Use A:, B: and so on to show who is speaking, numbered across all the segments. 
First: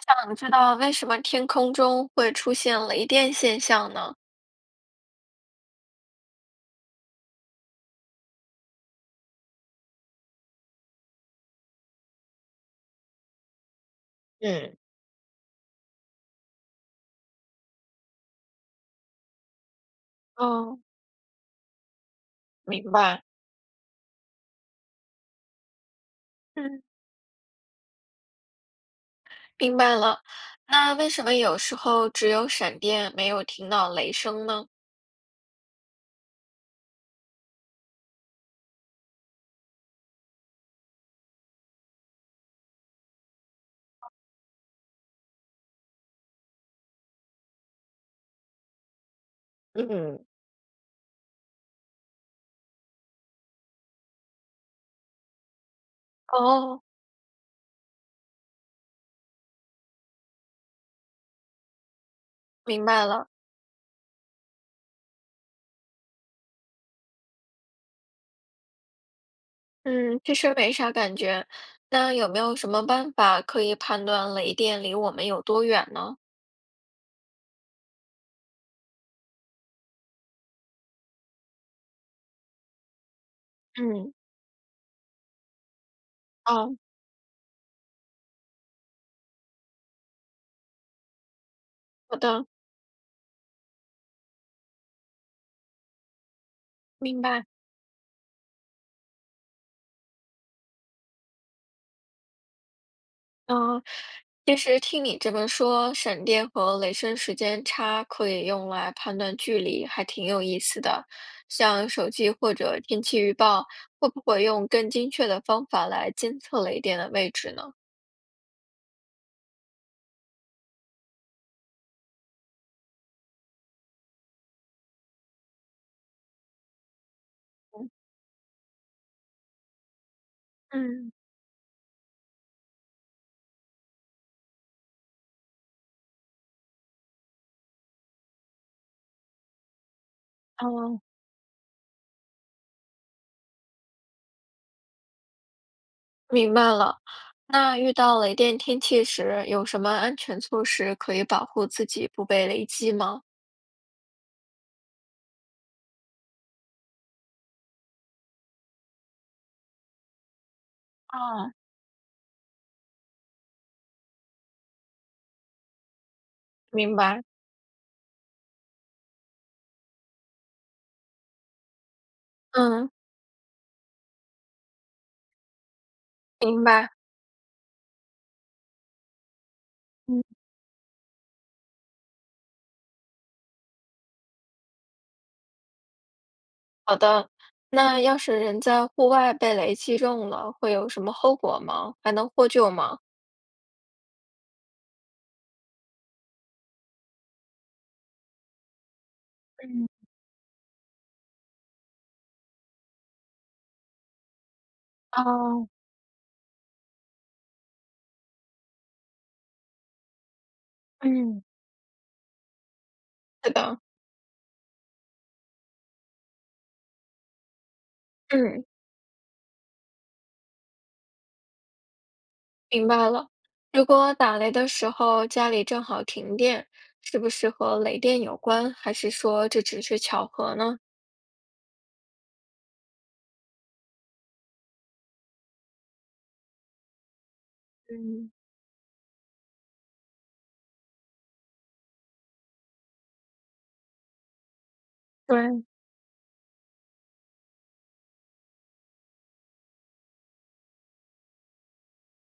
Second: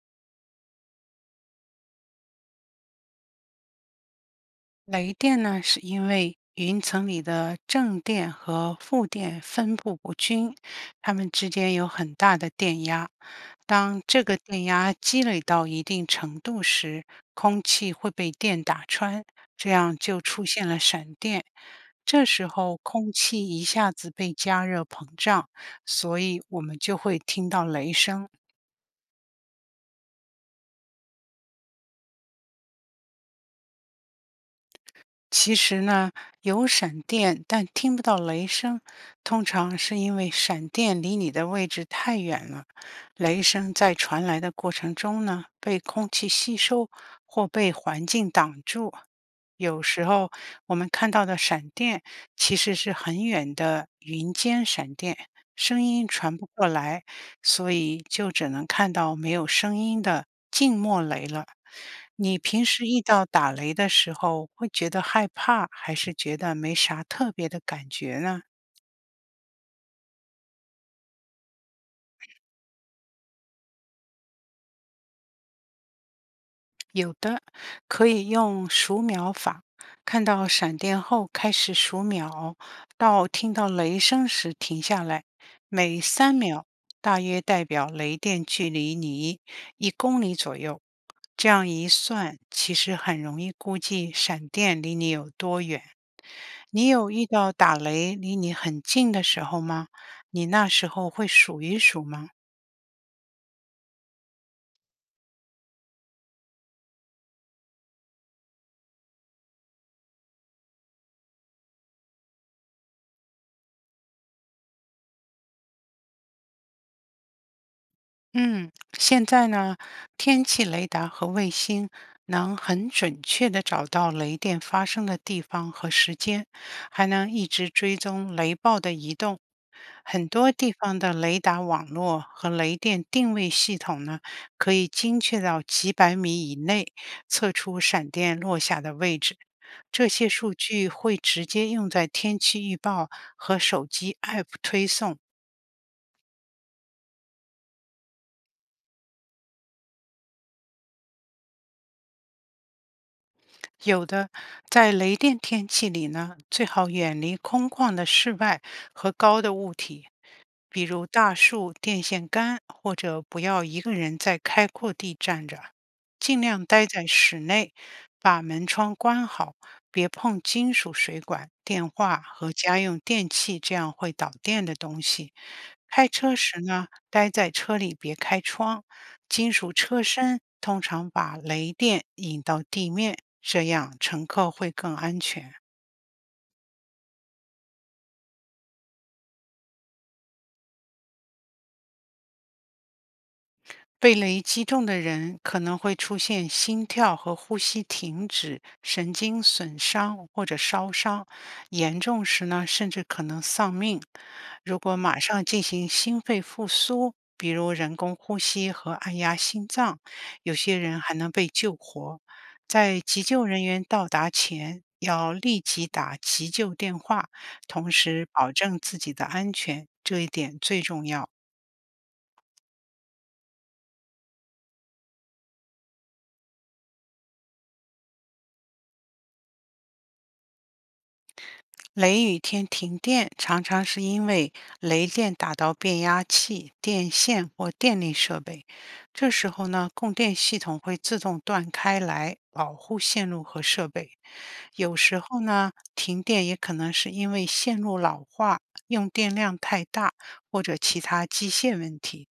A: 想知道为什么天空中会出现雷电现象呢？
B: 雷电呢，是因为云层里的正电和负电分布不均，它们之间有很大的电压。当这个电
A: 嗯。
B: 压积累到一定程度时，空气会被电打穿，这样就出现了
A: 哦。
B: 闪电。这时候，
A: 明
B: 空
A: 白。
B: 气一下子被加热膨胀，所以我们
A: 嗯，
B: 就会听到雷声。
A: 明白了。那为什么有时候只有闪电，没有听到雷声呢？
B: 其实呢，有闪电，但听不到雷声，通常是因为闪电离你的位置太远了。雷声在传来的过程中呢，被空气吸收或被环境挡住。有时
A: 嗯。
B: 候我们看到的闪电其实是很远的云间闪电，声音传不过
A: 哦。
B: 来，所以就只能看到没有声音的静默雷了。你平时
A: 明
B: 遇
A: 白
B: 到
A: 了。
B: 打雷的时候，会觉得害怕，还是觉得没啥特别的感觉呢？
A: 嗯，其实没啥感觉。那有没有什么办法可以判断雷电离我们有多远呢？
B: 有的可以用数秒法，看到闪电后开始数秒，到听到雷
A: 嗯。
B: 声时停下来。每3秒
A: 哦。
B: 大约代表雷电距离你1公里左右。这样一
A: 好
B: 算，
A: 的。
B: 其实很容易估计闪电离你有多远。你有
A: 明
B: 遇
A: 白。
B: 到打雷离你很近的时候吗？你那时候会数一数吗？
A: 嗯、其实听你这么说，闪电和雷声时间差可以用来判断距离，还挺有意思的。像手机或者天气预报，会不会用更精确的方法来监测雷电的位置呢？
B: 嗯，现在呢，天气雷达和卫星能很准确地找到雷电发生的地方和时间，还能一直
A: 嗯。
B: 追踪雷暴的移动。很多地方
A: 嗯
B: 的雷达网络和雷电定位系统呢，可以精确到几百米以内，测出闪电落下的位置。这些数据
A: 哦，
B: 会直接用在天气预报和手机 App 推送。
A: 明白了。那遇到雷电天气时，有什么安全措施可以保护自己不被雷击吗？
B: 有的，在雷电天气里呢，最好远离空旷的室外和高的物体，比如大
A: 哦。
B: 树、电线杆，或者不要一个人在开阔地站着，尽量待
A: 明
B: 在
A: 白。
B: 室内，把门窗关好，别碰金属水管、电话和家
A: 嗯。
B: 用电器这样会导电的东西。开车时
A: 明
B: 呢，
A: 白。
B: 待在车里别开窗，金属车身通常把雷电引到地面，这样乘客会更安全。
A: 好的。那要是人在户外被雷击中了，会有什么后果吗？还能获救吗？
B: 被雷击中的人可能会出现心跳和呼吸停止、神经损
A: 嗯。
B: 伤或者烧伤，严重时呢，甚至可能丧命。如果马上进
A: 哦。
B: 行心肺复苏，比如人工呼吸和按压心脏，有些人还能
A: 嗯。
B: 被救活。在急救
A: 是
B: 人
A: 的。
B: 员到达前，要立即打急救电话，同时保
A: 嗯，
B: 证自己的安全，这一点最重要。
A: 明白了。如果打雷的时候家里正好停电，是不是和雷电有关，还是说这只是巧合呢？
B: 雷雨天停电常常是因为雷电打到变压器、电线或电力
A: 嗯。
B: 设备，这时候呢，供电系统会自动断开来保护线路和设备。有时候
A: 对。
B: 呢，停电也可能是因为线路老化、用电量太大或者其他机械问题，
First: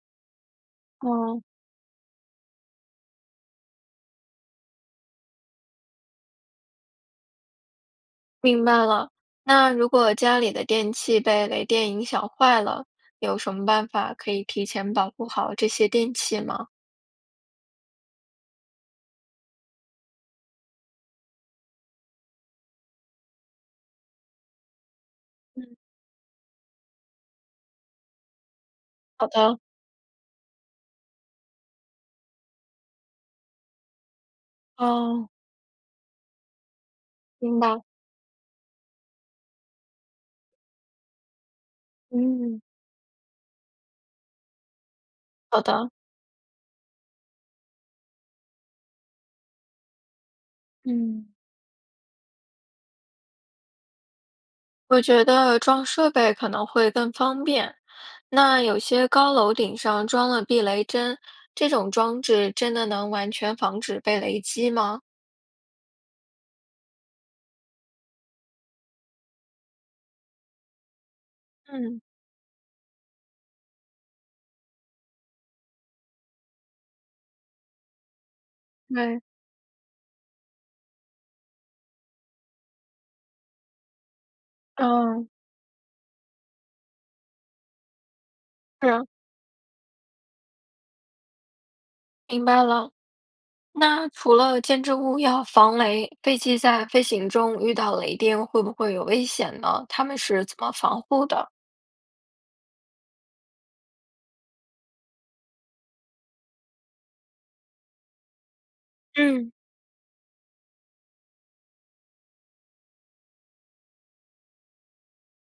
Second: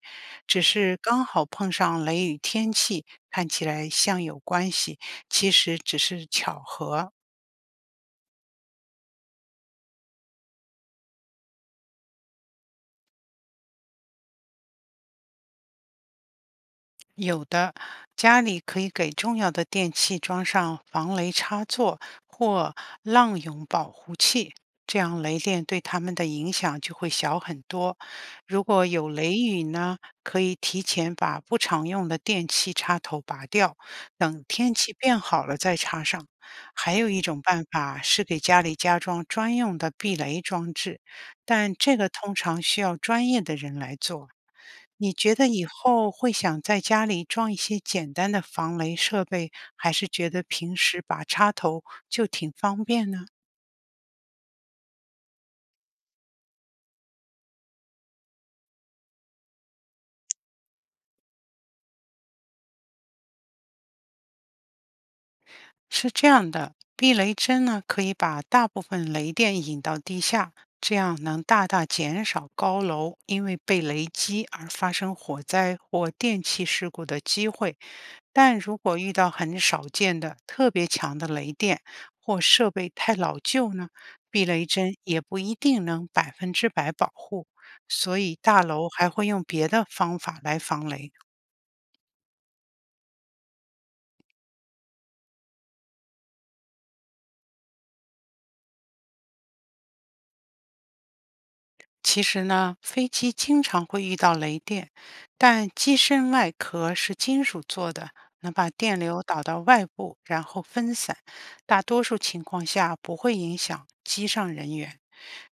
B: 只是刚
A: 哦。
B: 好碰上雷雨天气，看起来像有关系，其实只是巧合。
A: 明白了。那如果家里的电器被雷电影响坏了，有什么办法可以提前保护好这些电器吗？
B: 有的，家里可以给重要的电器装上防雷插座或浪涌保护器，这样雷电
A: 嗯。
B: 对它们的影响就会小很多。如果有
A: 好
B: 雷
A: 的。
B: 雨呢，可以提前把不常用的电器插头拔掉，等天气变
A: 哦。
B: 好了再插上。还有一种
A: 明
B: 办
A: 白。
B: 法是给家里加装专用的避雷装置，但这个通常
A: 嗯。
B: 需要专业的人来做。你觉得
A: 好
B: 以
A: 的。
B: 后会想在家里装一些简单的防雷设备，还是觉得平时拔
A: 嗯，
B: 插头就挺方便呢？
A: 我觉得装设备可能会更方便。那有些高楼顶上装了避雷针，这种装置真的能完全防止被雷击吗？
B: 是这样的，避雷针呢可以把大部分雷电引到地下，这样能大大
A: 嗯。
B: 减少高楼因为被雷击而发生火灾或电气事故的机会。但如果遇
A: 对。
B: 到很少见的特别强的雷电或设备太老旧呢，避雷针也
A: 嗯。
B: 不一定能100%保护，所以大楼
A: 是。
B: 还会用别的方法来防雷。
A: 明白了。那除了建筑物要防雷，飞机在飞行中遇到雷电会不会有危险呢？他们是怎么防护的？
B: 其实呢，飞机经常会遇到雷电，但机身外壳是金属做的，能把电流导
A: 嗯。
B: 到外部，然后分散。大多数情况下不会影响机上人员。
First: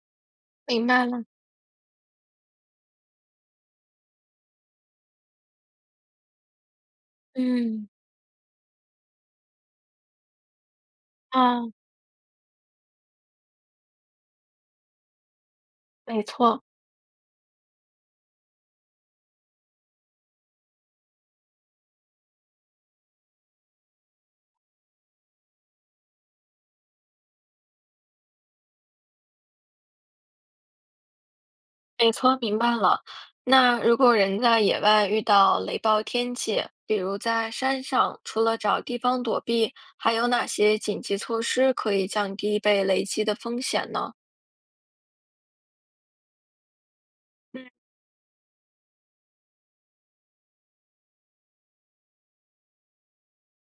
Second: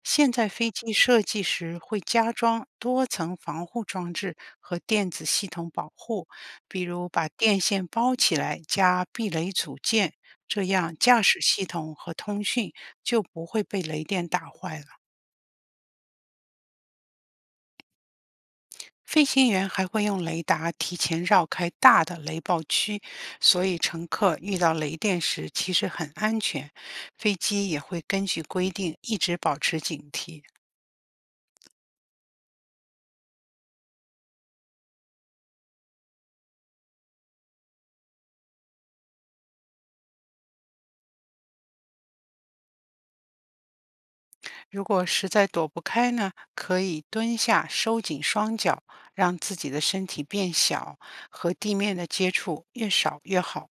B: 现在飞
A: 明
B: 机
A: 白
B: 设
A: 了。
B: 计时会加装多层防护装置和电子系统保护，比如把电线
A: 嗯。
B: 包起来加避雷组件，这样驾驶系
A: 啊。
B: 统和通讯就不会被雷电打坏了。
A: 没错。
B: 飞行员还会用雷达提前绕开大的雷暴区，所以乘客遇到雷电时其实很安全。飞机也会根据规定一直保持警惕。
A: 没错，明白了。那如果人在野外遇到雷暴天气，比如在山上，除了找地方躲避，还有哪些紧急措施可以降低被雷击的风险呢？
B: 如果实在躲不开呢，可以蹲下，
A: 嗯。
B: 收紧双脚，让自己的身体变小，和地面的接触越少越好。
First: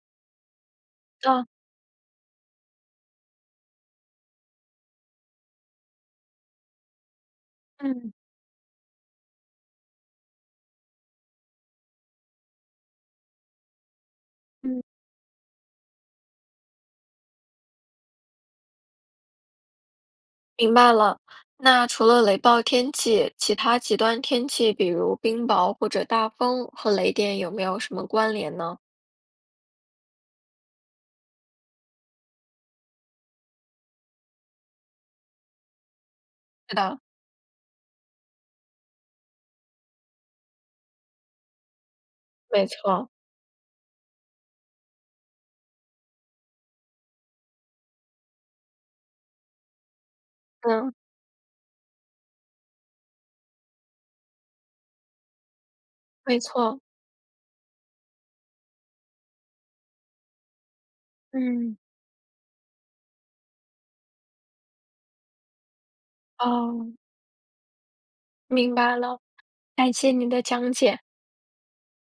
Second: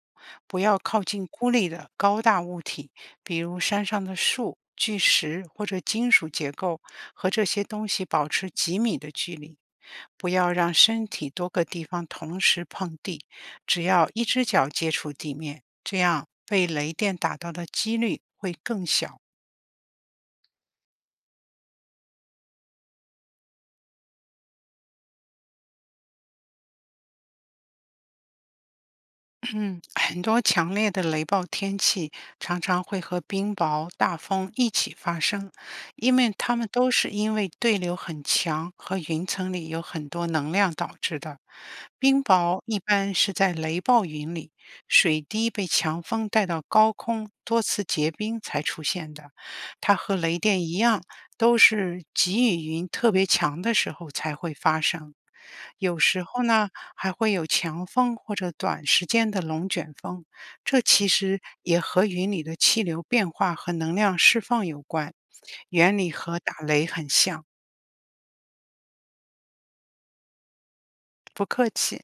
B: 不要靠近
A: 啊。
B: 孤立的高大物体，比如山上的树、巨石或者金属结构，和这些东西
A: 嗯
B: 保持几米的距离。不要让身体多个地方同时碰地，只要一只脚接
A: 嗯
B: 触地面，这样被雷电打到的几率会更小。
A: 明白了。那除了雷暴天气，其他极端天气，比如冰雹或者大风，和雷电有没有什么关联呢？
B: 嗯，很多强烈的雷暴天气常常会和冰雹、大风一起发生，因为它们
A: 是
B: 都
A: 的。
B: 是因为对流很强和云层里有很多能量导致的。冰雹
A: 没
B: 一
A: 错。
B: 般是在雷暴云里，水滴被强风带到高空，多次结冰才出现的。它和雷电一
A: 嗯。
B: 样。都是急雨云特别强的时候才会发生，有时
A: 没
B: 候呢
A: 错。
B: 还会有强风或者短时间的龙卷风，这其实
A: 嗯。
B: 也和云里的气流变化和能量释放有关，原理和打雷
A: 哦。
B: 很像。
A: 明白了。感谢您的讲解。
B: 不客气。